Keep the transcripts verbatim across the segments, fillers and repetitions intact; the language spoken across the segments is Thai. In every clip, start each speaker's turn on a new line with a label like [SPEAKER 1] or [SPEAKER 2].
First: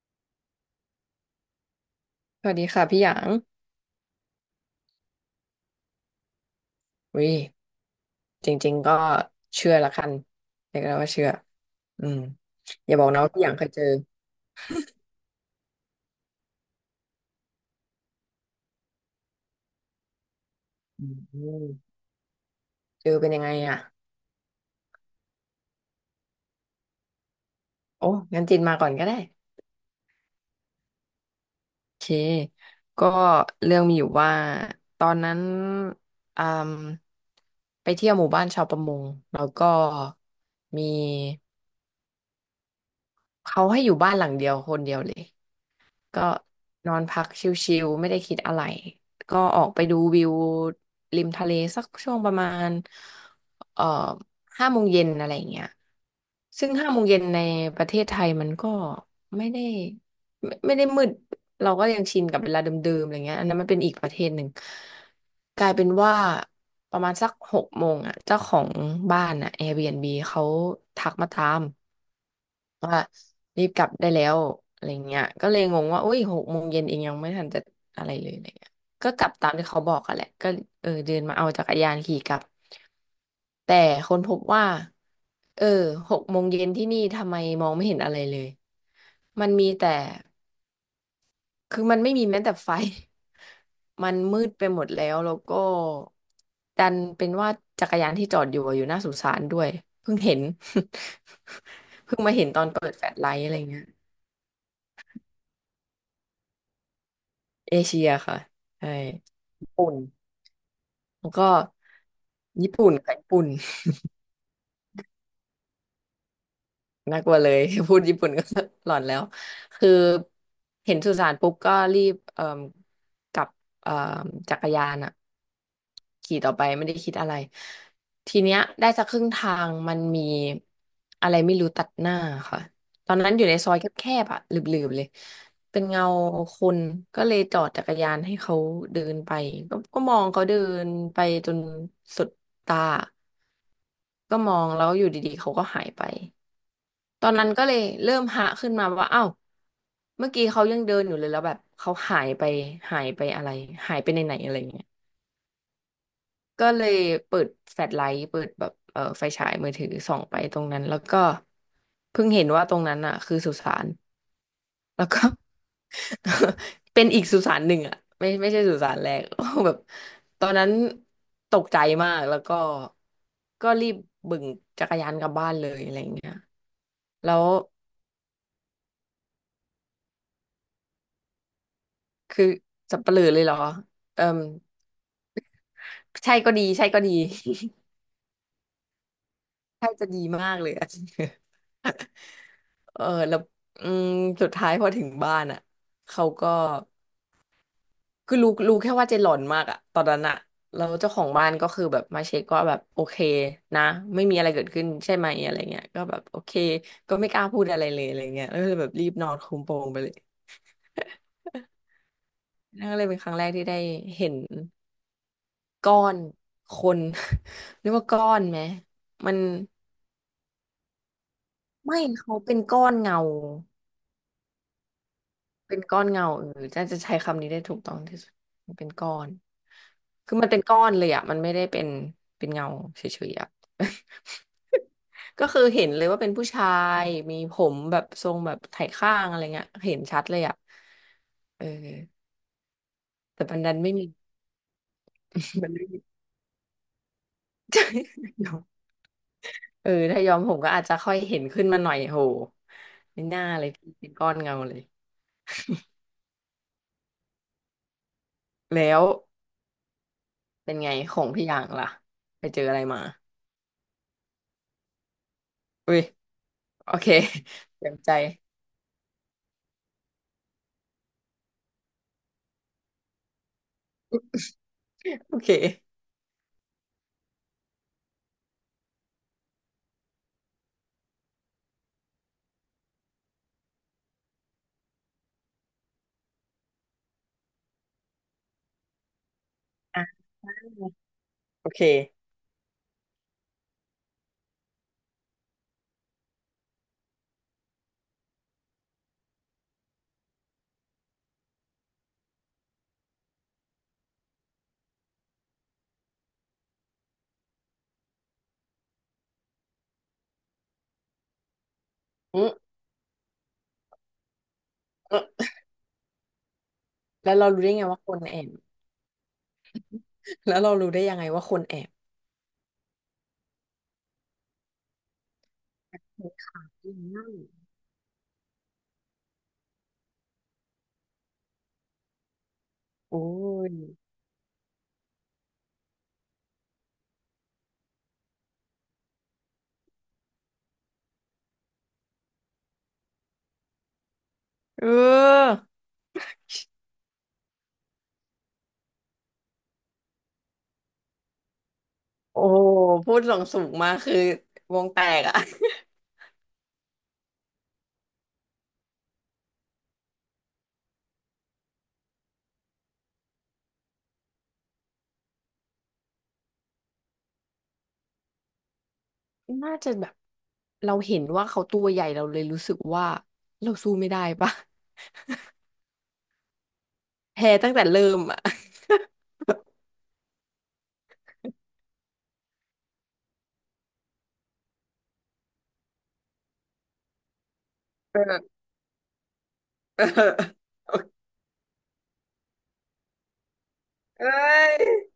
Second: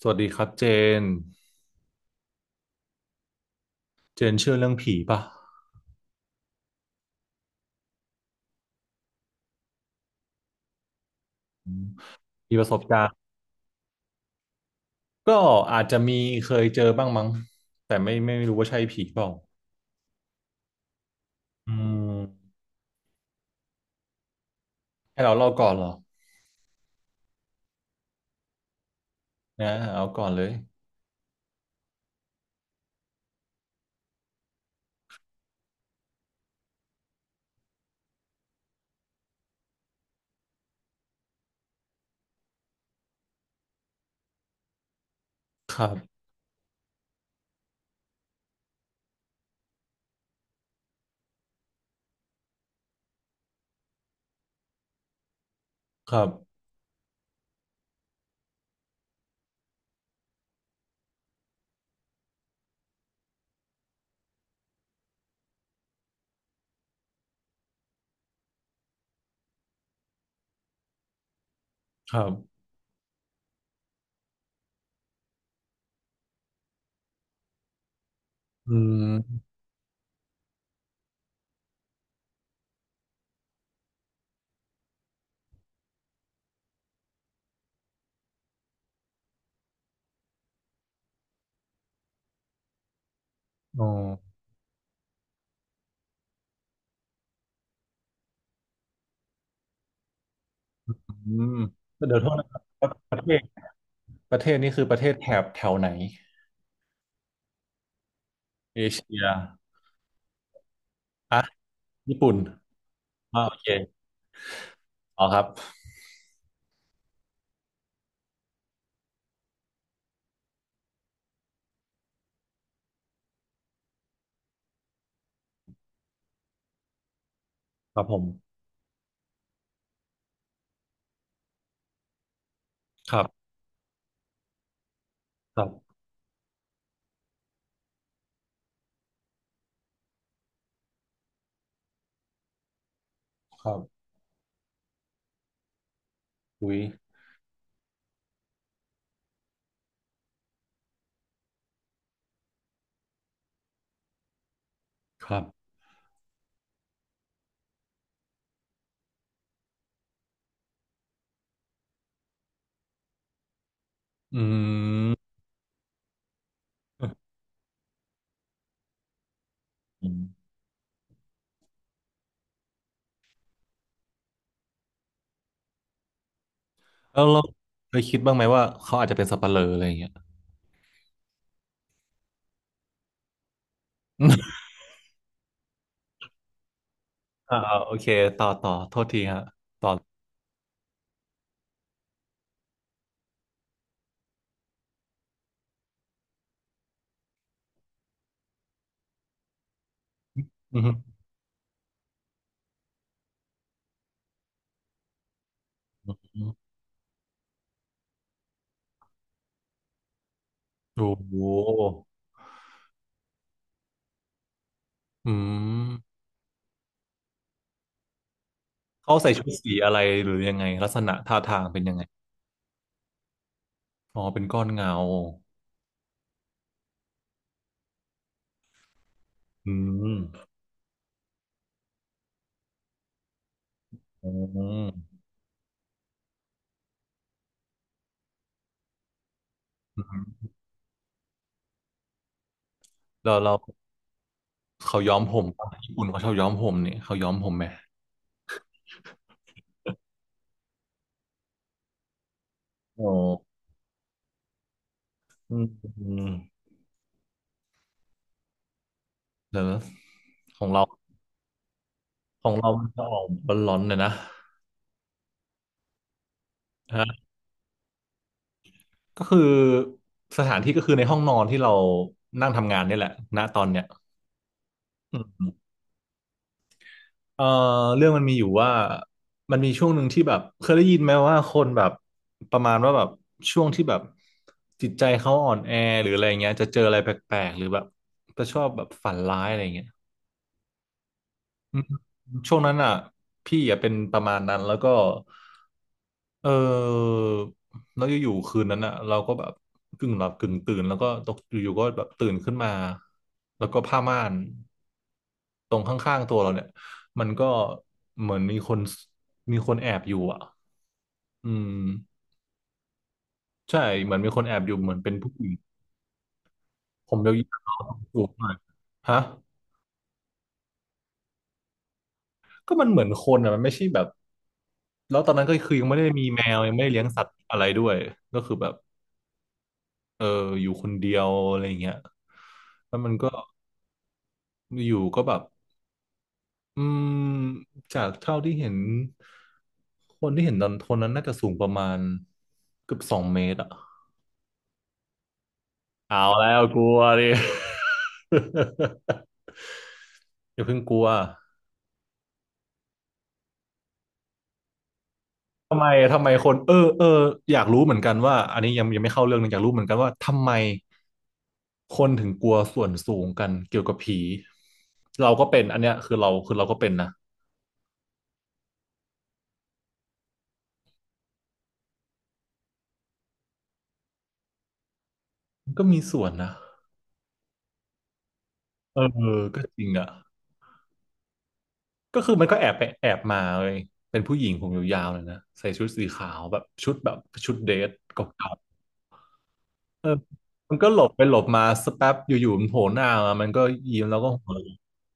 [SPEAKER 1] สวัสดีครับเจน
[SPEAKER 2] สวัสดีค่ะพี่หยาง
[SPEAKER 1] เจนเชื่อเรื่องผีป่ะ
[SPEAKER 2] วิจริงๆก็เชื่อละกันเรียกได้ว่าเชื่อ
[SPEAKER 1] อืม
[SPEAKER 2] อืม
[SPEAKER 1] มีประสบ
[SPEAKER 2] อย่า
[SPEAKER 1] กา
[SPEAKER 2] บอ
[SPEAKER 1] ร
[SPEAKER 2] ก
[SPEAKER 1] ณ์
[SPEAKER 2] นะว่าพี่หยางเคยเจอ
[SPEAKER 1] ก็อาจจะมีเคยเจอบ้างมั้งแต่ไม่ไม่รู้ว่าใช่ผีเปล่า
[SPEAKER 2] อื
[SPEAKER 1] อื
[SPEAKER 2] ม
[SPEAKER 1] ม
[SPEAKER 2] เจอเป็นยังไงอ่ะ
[SPEAKER 1] ให้เราเล่าก่อนเหรอ
[SPEAKER 2] โอ้งั้นจินมาก่อนก็ได้
[SPEAKER 1] นะเอาก่อนเลย
[SPEAKER 2] โอเค ก็เรื่องมีอยู่ว่าตอนนั้นอืมไปเที่ยวหมู่บ้านชาวประมงแล้วก็มีเขาให้อยู่บ้านหลังเดียวคนเดียวเลย
[SPEAKER 1] ครั
[SPEAKER 2] ก็
[SPEAKER 1] บ
[SPEAKER 2] นอนพักชิลๆไม่ได้คิดอะไรก็ออกไปดูวิวริมทะเลสักช่วงประมาณเอ่อห้าโมงเย็นอะไรอย่างเงี้ย
[SPEAKER 1] ครับ
[SPEAKER 2] ซึ่งห้าโมงเย็นในประเทศไทยมันก็ไม่ได้ไม่ไม่ได้มืดเราก็ยังชินกับเวลาเดิมๆอะไรเงี้ยอันนั้นมันเป็นอีกประเทศหนึ่งกลายเป็นว่าประมาณสักหกโมงอ่ะเจ้าของบ้านอ่ะ แอร์บีเอ็นบี เขาทักมาตาม
[SPEAKER 1] ครับ
[SPEAKER 2] ว่ารีบกลับได้แล้วอะไรเงี้ยก็เลยงงว่าอุ้ยหกโมงเย็นเองยังไม่ทันจะอะไรเลยอะไรเงี้ย
[SPEAKER 1] อื
[SPEAKER 2] ก็กลับ
[SPEAKER 1] ม
[SPEAKER 2] ตามที่เขาบอกอะแหละก็เออเดินมาเอาจักรยานขี่กลับแต่คนพบว่าเออหกโมงเย็นที่นี่ทำไมมองไม่เห็นอะไรเลยมันมีแต่คือมันไม่มีแม้แต่ไฟ
[SPEAKER 1] อ๋
[SPEAKER 2] มัน
[SPEAKER 1] อ
[SPEAKER 2] มืดไปหมดแล้วแล้วก็ดันเป็นว่าจักรยานที่จอดอยู่อะอยู่หน้าสุสานด้วยเพิ่งเห็น
[SPEAKER 1] อืม
[SPEAKER 2] เพิ่
[SPEAKER 1] เดี๋ย
[SPEAKER 2] ง
[SPEAKER 1] วโท
[SPEAKER 2] มา
[SPEAKER 1] ษ
[SPEAKER 2] เห็
[SPEAKER 1] นะ
[SPEAKER 2] น
[SPEAKER 1] ค
[SPEAKER 2] ต
[SPEAKER 1] รั
[SPEAKER 2] อ
[SPEAKER 1] บ
[SPEAKER 2] นเปิดแฟล
[SPEAKER 1] ป
[SPEAKER 2] ช
[SPEAKER 1] ระ
[SPEAKER 2] ไล
[SPEAKER 1] เทศ
[SPEAKER 2] ท์อะไรเงี้ย
[SPEAKER 1] ประเทศนี่คือประเทศแถบแถวไหน
[SPEAKER 2] เอเชียค่ะ
[SPEAKER 1] เอ
[SPEAKER 2] ใช่
[SPEAKER 1] เชีย
[SPEAKER 2] ญี่ปุ่นแล้ว
[SPEAKER 1] อ่ะ
[SPEAKER 2] ก็
[SPEAKER 1] ญี่ปุ่น
[SPEAKER 2] ญี่ปุ่นค่ะญี่
[SPEAKER 1] อ่า
[SPEAKER 2] ปุ่น
[SPEAKER 1] โอเคอ๋อครับ
[SPEAKER 2] น่ากลัวเลย พูดญี่ปุ่นก็ หลอนแล้วคือเห็นสุสานปุ๊บก็รีบเอ่มกับเอ่มจักรยานอะขี่ต่อไปไม่ได้คิดอะไร
[SPEAKER 1] ครับผ
[SPEAKER 2] ที
[SPEAKER 1] ม
[SPEAKER 2] เนี้ยได้สักครึ่งทางมันมีอะไรไม่รู้ตัดหน้าค่ะตอ
[SPEAKER 1] ค
[SPEAKER 2] น
[SPEAKER 1] รั
[SPEAKER 2] นั้นอยู่
[SPEAKER 1] บ
[SPEAKER 2] ในซอยแคบๆอะหลืบๆเลย
[SPEAKER 1] ครั
[SPEAKER 2] เป็น
[SPEAKER 1] บ
[SPEAKER 2] เงาคนก็เลยจอดจักรยานให้เขาเดินไปก็ก็มองเขาเดินไปจนสุดตา
[SPEAKER 1] ครับ
[SPEAKER 2] ก็มองแล้วอยู่ดีๆเขาก็หายไป
[SPEAKER 1] อุ้ย
[SPEAKER 2] ตอนนั้นก็เลยเริ่มหะขึ้นมาว่าอ้าวเมื่อกี้เขายังเดินอยู่เลยแล้วแบบเขาหายไปหายไปอะไรหายไปในไหนอะไรเงี้ย
[SPEAKER 1] ครับ
[SPEAKER 2] ก็เลยเปิดแฟลชไลท์เปิดแบบเออไฟฉายมือถือส่องไปตรงนั้นแล้วก็เพิ่งเห็นว่าตรงนั้นอ่ะคือสุสาน
[SPEAKER 1] อื
[SPEAKER 2] แล้วก็ เป็นอีกสุสานหนึ่งอ่ะไม่ไม่ใช่สุสานแรก แบบต
[SPEAKER 1] ม
[SPEAKER 2] อนนั้นตกใจมากแล้วก็ก็รีบบึ่งจักรยานกลับบ้านเลยอะไรเงี้ย
[SPEAKER 1] แล้ว
[SPEAKER 2] แล้
[SPEAKER 1] เรา
[SPEAKER 2] ว
[SPEAKER 1] เคยคิดบ้างไหมว่าเขาอาจจะเป็นสัปเหร่ออะไรอย่างเงี้ย
[SPEAKER 2] คือสับเปลือเลยเหรอเออ ใช่ก็ดีใช่ก็ดี
[SPEAKER 1] อ่าๆโอเคต่อต่อโทษทีฮะ
[SPEAKER 2] ใช่จะดีมากเลย อะเออแล้วอืมสุดท้ายพอถึงบ้านอ่ะเขาก็คือรู้รู้แค่ว่าเจหลอนมากอ่ะตอนนั้นอ่ะ
[SPEAKER 1] อื
[SPEAKER 2] แล้วเจ้า
[SPEAKER 1] ม
[SPEAKER 2] ของบ้านก็คือแบบมาเช็คว่าแบบโอเคนะไม่มีอะไรเกิดขึ้นใช่ไหมอะไรเงี้ยก็แบบโอเคก็ไม่กล้าพูดอะไรเลยอะไรเงี้ยแล้วก็เลยแบบรีบนอนคุมโปงไปเลย
[SPEAKER 1] โอ้โห
[SPEAKER 2] นั่นก็เลยเป็นครั้งแรกที่ได้เห็น
[SPEAKER 1] อื
[SPEAKER 2] ก้อ
[SPEAKER 1] ม
[SPEAKER 2] นคน เรียกว่าก้อนไหม
[SPEAKER 1] เขาใส่
[SPEAKER 2] มัน
[SPEAKER 1] ชุดสีอะไรหรือยังไงลักษณะท่าทางเป็นยัง
[SPEAKER 2] ไม่
[SPEAKER 1] ไง
[SPEAKER 2] เขาเป็นก้อนเงา
[SPEAKER 1] อ๋อเป็นก้อนเงา
[SPEAKER 2] เป็นก้อนเงาเออน่าจะใช้คำนี้ได้ถูกต้องที่สุดมันเป็นก้อน
[SPEAKER 1] อืม
[SPEAKER 2] คือมันเป็นก้อนเลยอ่ะมันไม่ได้เป็นเป็นเงาเฉยๆอ่ะ
[SPEAKER 1] อืมอ
[SPEAKER 2] ก็คือเห็นเลยว่าเป็นผู้ชายมีผมแบบทรงแบบไถข้างอะไรเงี้ยเห็น
[SPEAKER 1] ื
[SPEAKER 2] ชัดเล
[SPEAKER 1] ม
[SPEAKER 2] ยอ่ะเออ
[SPEAKER 1] เรา
[SPEAKER 2] แต่
[SPEAKER 1] เรา
[SPEAKER 2] มันดันไม่มี
[SPEAKER 1] เขาย้อมผม
[SPEAKER 2] มั
[SPEAKER 1] ปะ
[SPEAKER 2] นไม่
[SPEAKER 1] ญี่
[SPEAKER 2] มี
[SPEAKER 1] ปุ่นเขาชอบย้อมผมนี่เขาย้อมผมไหม
[SPEAKER 2] ยอมเออถ้ายอมผมก็อาจจะค่อยเห็นขึ้นมาหน่อยโห
[SPEAKER 1] โอ้
[SPEAKER 2] ไม่น่าเลยพี่เป็นก้อนเงาเลย
[SPEAKER 1] อืมอืม
[SPEAKER 2] แล้ว
[SPEAKER 1] เดี๋ยวนะของ
[SPEAKER 2] เป็น
[SPEAKER 1] เรา
[SPEAKER 2] ไงของพี่อย่างล่ะไป
[SPEAKER 1] ของ
[SPEAKER 2] เจอ
[SPEAKER 1] เรา
[SPEAKER 2] อะไร
[SPEAKER 1] มัน
[SPEAKER 2] มา
[SPEAKER 1] จะออกร้อนๆหน่อยนะ
[SPEAKER 2] อุ้ย โอเค
[SPEAKER 1] ฮะ
[SPEAKER 2] เต็มใจ
[SPEAKER 1] ก็คือสถานที่ก็คือในห้องนอนที่เรานั่งทำงานเนี่ยแหละณตอนเนี้ยอื
[SPEAKER 2] โอเค
[SPEAKER 1] มเอ่อเรื่องมันมีอยู่ว่ามันมีช่วงหนึ่งที่แบบเคยได้ยินไหมว่าคนแบบประมาณว่าแบบช่วงที่แบบจิตใจเขาอ่อนแอหรืออะไรเงี้ยจะเจออะไรแปลกๆหรือแบบจะชอบแบบฝันร้ายอะไรเงี้ย
[SPEAKER 2] อ่ะโอเค
[SPEAKER 1] ช่วงนั้นอ่ะพี่อ่ะเป็นประมาณนั้นแล้วก็เออแล้วอยู่ๆคืนนั้นอ่ะเราก็แบบกึ่งหลับกึ่งตื่นแล้วก็ตกอยู่ๆก็แบบตื่นขึ้นมาแล้วก็ผ้าม่านตรงข้างๆตัวเราเนี่ยมันก็เหมือนมีคนมีคนแอบอยู่อ่ะอืม
[SPEAKER 2] อืม
[SPEAKER 1] ใช่เหมือนมีคนแอบอยู่เหมือนเป็นผู้ห
[SPEAKER 2] อื
[SPEAKER 1] ญิ
[SPEAKER 2] ม
[SPEAKER 1] งผม
[SPEAKER 2] แล้
[SPEAKER 1] ยา
[SPEAKER 2] วเรารู้ได้
[SPEAKER 1] ว
[SPEAKER 2] ไงว่าค
[SPEAKER 1] ๆ
[SPEAKER 2] น
[SPEAKER 1] สูง
[SPEAKER 2] แอ
[SPEAKER 1] หน่
[SPEAKER 2] บ
[SPEAKER 1] อยฮะ
[SPEAKER 2] แล้วเรารู้ได้ยังไงว่าคนแอบ
[SPEAKER 1] ก็มันเหมือนคนอ่ะมันไม่ใช่แบบแล้วตอนนั้นก็คือยังไม่ได้มีแมว
[SPEAKER 2] ค่ะ
[SPEAKER 1] ยังไม่
[SPEAKER 2] อื
[SPEAKER 1] ได้
[SPEAKER 2] ม
[SPEAKER 1] เลี้ยงสั
[SPEAKER 2] นั่
[SPEAKER 1] ต
[SPEAKER 2] น
[SPEAKER 1] ว์อะไรด้วยก็คือแบบ เอออยู่คนเดียวอะไรอย่างเงี้ยแล้วมัน
[SPEAKER 2] โอ้
[SPEAKER 1] ก็
[SPEAKER 2] ย
[SPEAKER 1] อยู่ก็แบบอืมจากเท่าที่เห็นคนที่เห็นตอนคนนั้นน่าจะสูงประมาณเกือบสองเมตรอ่ะ
[SPEAKER 2] เออ
[SPEAKER 1] เอาแล้วกลัวดิ อย่าเพิ่งกลัว
[SPEAKER 2] โอ้พูดหลงสูงมากคือวงแตกอะ
[SPEAKER 1] ทำไมทำไมคนเออเอออยากรู้เหมือนกันว่าอันนี้ยังยังไม่เข้าเรื่องนะอยากรู้เหมือนกันว่าทำไมคนถึงกลัวส่วนสูงกันเกี่ยวกับผีเราก็เป็นอันเนี้ยคือเราคือเราก็เป็นนะ
[SPEAKER 2] น่าจะแบบเราเห็นว่าเขาตัวใหญ่เราเลยรู้สึกว่าเราสู้ไม่ได้ปะ
[SPEAKER 1] มันก็มีส่วนนะ
[SPEAKER 2] แพ้ตั้งแต่เริ่มอะ
[SPEAKER 1] เออก็จริงอ่ะ ก็คือมันก็แอบไปแอบมาเลยเป็นผู้หญิงผมยาวๆเลยนะใส่ชุดสีขาวแบบชุดแบบชุดเดทเก่า
[SPEAKER 2] เออเ
[SPEAKER 1] ๆเออ
[SPEAKER 2] ออ
[SPEAKER 1] มันก็หลบไปหลบมาสักแป๊บอยู่ๆมันโผล่หน้ามามันก็ยิ้มแล้ว
[SPEAKER 2] เอ้
[SPEAKER 1] ก็หัวเราะ
[SPEAKER 2] ย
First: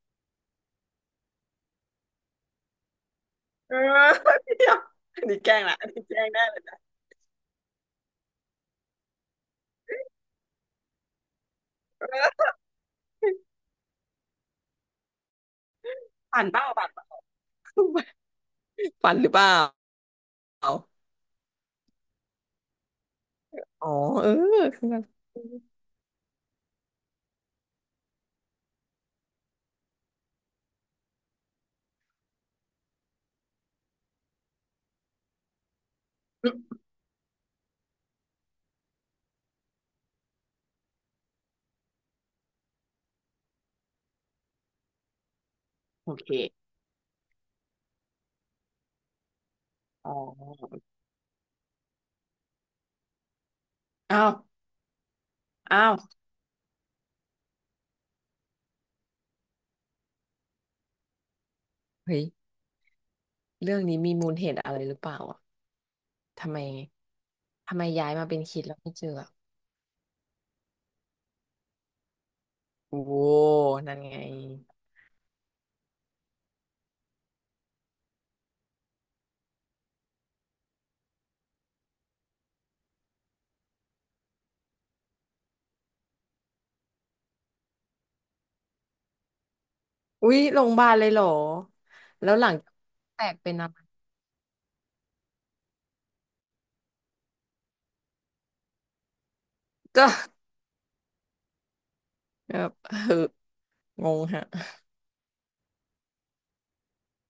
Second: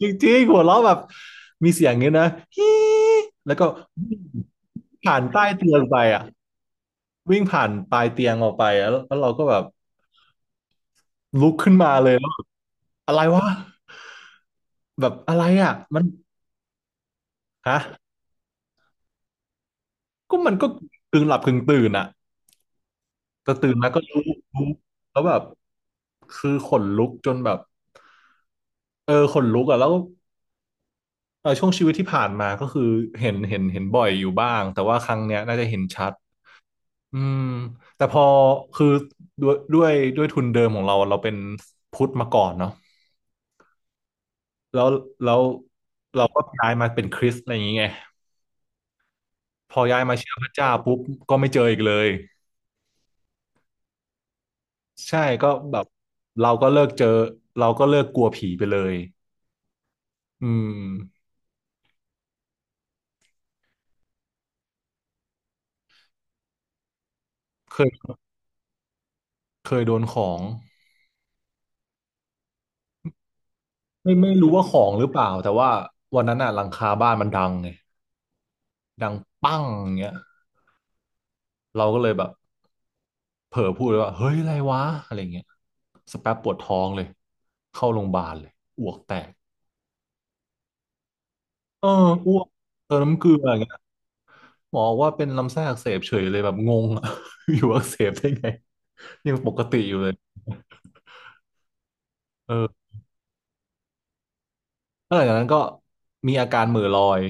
[SPEAKER 1] จริงๆหัวเราะแบบมีเสียงเงี้ยนะ ฮีแล้วก็
[SPEAKER 2] เออ
[SPEAKER 1] วิ่ง
[SPEAKER 2] เดี๋ยว
[SPEAKER 1] ผ่า
[SPEAKER 2] อั
[SPEAKER 1] น
[SPEAKER 2] นนี้
[SPEAKER 1] ใต้
[SPEAKER 2] แกล้ง
[SPEAKER 1] เตี
[SPEAKER 2] ละ
[SPEAKER 1] ยง
[SPEAKER 2] อัน
[SPEAKER 1] ไป
[SPEAKER 2] นี้แกล้
[SPEAKER 1] อ่ะ
[SPEAKER 2] งได้เลยนะ
[SPEAKER 1] วิ่งผ่านปลายเตียงออกไปแล้วแล้วเราก็แบบลุกขึ้นมาเลยแล้วแบบอะไรวะแบบอะไรอ่ะมัน
[SPEAKER 2] ผ่านเป้าผ่านเป้า
[SPEAKER 1] ฮะ
[SPEAKER 2] ฝันหรือเปล่า
[SPEAKER 1] ก็มันก็กึ่งหลับกึ่งตื่นอ่ะ แต่ตื่น
[SPEAKER 2] อ๋อ
[SPEAKER 1] มาก็รู้
[SPEAKER 2] เออ
[SPEAKER 1] รู้
[SPEAKER 2] คือแบบ
[SPEAKER 1] แล้วแบบคือขนลุกจนแบบเออขนลุกอ่ะแล้วเออช่วงชีวิตที่ผ่านมาก็คือเห็นเห็นเห็นบ่อยอยู่บ้างแต่ว่าครั้งเนี้ยน่าจะเห็นชัดอืมแต่พอคือด้วยด้วยด้วยทุนเดิมของเราเราเป็นพุทธมาก่อนเนาะแล้วแล้ว
[SPEAKER 2] โอ
[SPEAKER 1] เรา
[SPEAKER 2] เค
[SPEAKER 1] ก็ย้ายมาเป็นคริสต์อะไรอย่างเงี้ยพอย้าย
[SPEAKER 2] อ๋
[SPEAKER 1] มาเชื่อพระเจ้า
[SPEAKER 2] อ
[SPEAKER 1] ปุ๊บก็ไม่เจออีกเลย
[SPEAKER 2] อ้าว
[SPEAKER 1] ใช่ก็แบบ
[SPEAKER 2] อ้าว
[SPEAKER 1] เราก็เลิกเจอเราก็เลิกกลัวผีไปเลยอืม
[SPEAKER 2] เฮ้ย เรื่องนี้มีมูลเหตุอะไรหรือเปล่าอ่ะทำไม
[SPEAKER 1] เค
[SPEAKER 2] ทำไมย้า
[SPEAKER 1] ย
[SPEAKER 2] ยมาเป็นคิดแล้วไม่เจออะ
[SPEAKER 1] เคยโดนของ
[SPEAKER 2] โอ้นั่น
[SPEAKER 1] ไม่
[SPEAKER 2] ไง
[SPEAKER 1] ไม่รู้ว่าของหรือเปล่าแต่ว่าวันนั้นอ่ะหลังคาบ้านมันดังไงดังปั้งอย่างเงี้ยเราก็เลยแบบเผลอพูดเลยว่าเฮ้ยอะไรวะอะไรเงี้ยสกแป๊บปวดท้องเลยเข้าโรงพยาบาลเลยอ้วกแตก
[SPEAKER 2] อุ๊ยโรงพยาบาลเลยเหรอ
[SPEAKER 1] เออ
[SPEAKER 2] แล้
[SPEAKER 1] อ้
[SPEAKER 2] ว
[SPEAKER 1] ว
[SPEAKER 2] ห
[SPEAKER 1] ก
[SPEAKER 2] ลังจาก
[SPEAKER 1] เติมน้ำ
[SPEAKER 2] แต
[SPEAKER 1] เกลื
[SPEAKER 2] ก
[SPEAKER 1] อ
[SPEAKER 2] เป็
[SPEAKER 1] อ
[SPEAKER 2] น
[SPEAKER 1] ย่าง
[SPEAKER 2] อะ
[SPEAKER 1] เงี้ย
[SPEAKER 2] ไร
[SPEAKER 1] หมอบอกว่าเป็นลำไส้อักเสบเฉยเลยแบบงงอะ อยู่อักเสบได้ไงยังปกติอยู่
[SPEAKER 2] ก็
[SPEAKER 1] เลยเอ
[SPEAKER 2] แบบ
[SPEAKER 1] อ
[SPEAKER 2] เอองงฮะ
[SPEAKER 1] แล้วหลังจากนั้นก็มีอาการเหม่อลอย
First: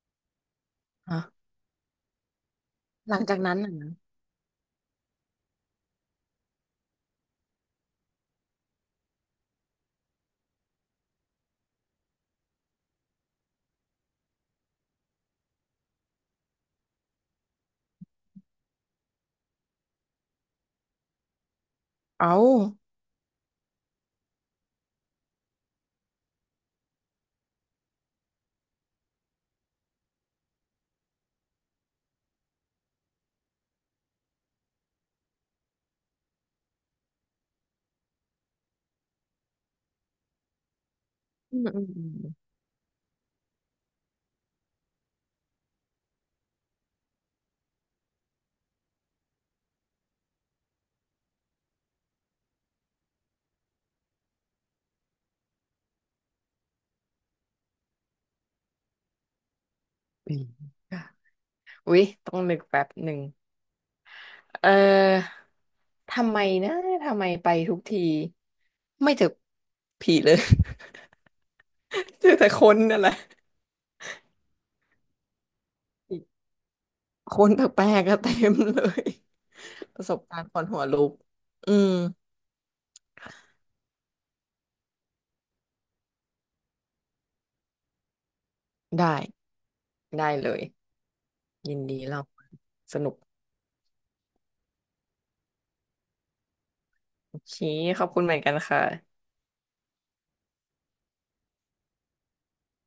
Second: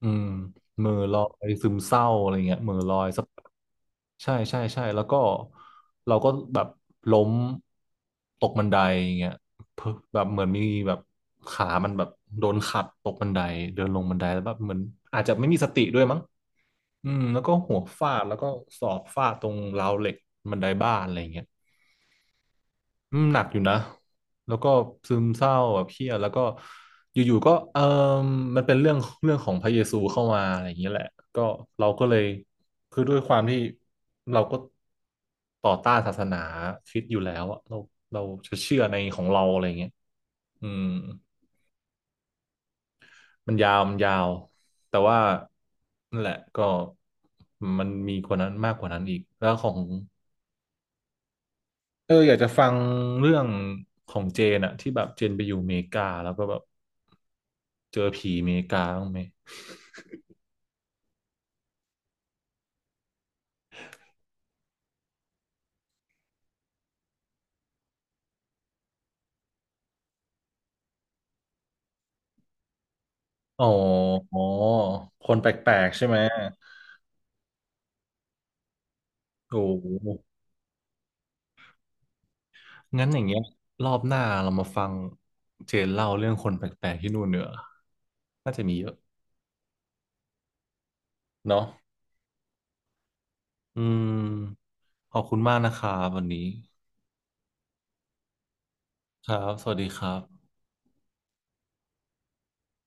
[SPEAKER 1] อืมเหม่อลอ
[SPEAKER 2] อ่ะ
[SPEAKER 1] ยซึมเศร้าอะไรเงี้ยเหม่อลอย
[SPEAKER 2] หลัง
[SPEAKER 1] สัก
[SPEAKER 2] จากนั้นน่ะนะ
[SPEAKER 1] ใช่ใช่ใช่แล้วก็เราก็แบบล้มตกบันไดอย่างเงี้ยเพิ่งแบบเหมือนมีแบบขามันแบบโดนขัดตกบันไดเดินลงบันไดแล้วแบบเหมือนอาจจะไม่มีสติด้วยมั้งอืมแล้วก็หัวฟาดแล้วก็ศอกฟาดตรงราวเหล็กบันไดบ้านอะไรอย่างเงี้ย
[SPEAKER 2] เอ้า
[SPEAKER 1] อืมหนักอยู่นะ แล้วก็ซึมเศร้าแบบเครียดแล้วก็อยู่ๆก็เออมันเป็นเรื่องเรื่องของพระเยซูเข้ามาอะไรอย่างเงี้ยแหละก็เราก็เลยคือด้วยความที่เราก็ต่อต้านศาสนาคริสต์อยู่แล้วอะเราเราจะเชื่อในของเราอะไรอย่างเงี้ยอืม
[SPEAKER 2] อืมอืมอืม
[SPEAKER 1] มันยาวมันยาวแต่ว่านั่นแหละก็มันมีกว่านั้นมากกว่านั้นอีกแล้วของเอออยากจะฟังเรื่องของเจนอะที่แบบเจนไปอยู่อเมริกาแล้วก็แบบ เจอผีอเมริกาบ้างไหม
[SPEAKER 2] อืมอุ๊ย ต้องนึกแป๊บหนึ่ง เออ ทำไมนะทำไมไปทุกทีไม่เจอผีเลย เจอแต่คนนั่นแหละ
[SPEAKER 1] อ๋ออ๋อคนแปลกๆใช่ไหม
[SPEAKER 2] คนแปลกๆก็เต็มเลย
[SPEAKER 1] โอ้โห
[SPEAKER 2] ประสบการณ์คนหัวลุกอืม
[SPEAKER 1] งั้นอย่างเงี้ยรอบหน้าเรามาฟังเจนเล่าเรื่องคนแปลกๆที่นู่นเนอะน่าจะมีเยอะ
[SPEAKER 2] ได้ได้เลย
[SPEAKER 1] เนาะ
[SPEAKER 2] ยินดีเราสนุก
[SPEAKER 1] อืมขอบคุณมากนะครับวันนี้
[SPEAKER 2] โอเคขอบคุณเหมือนกันค่ะ
[SPEAKER 1] ครับ สวัสดีครับ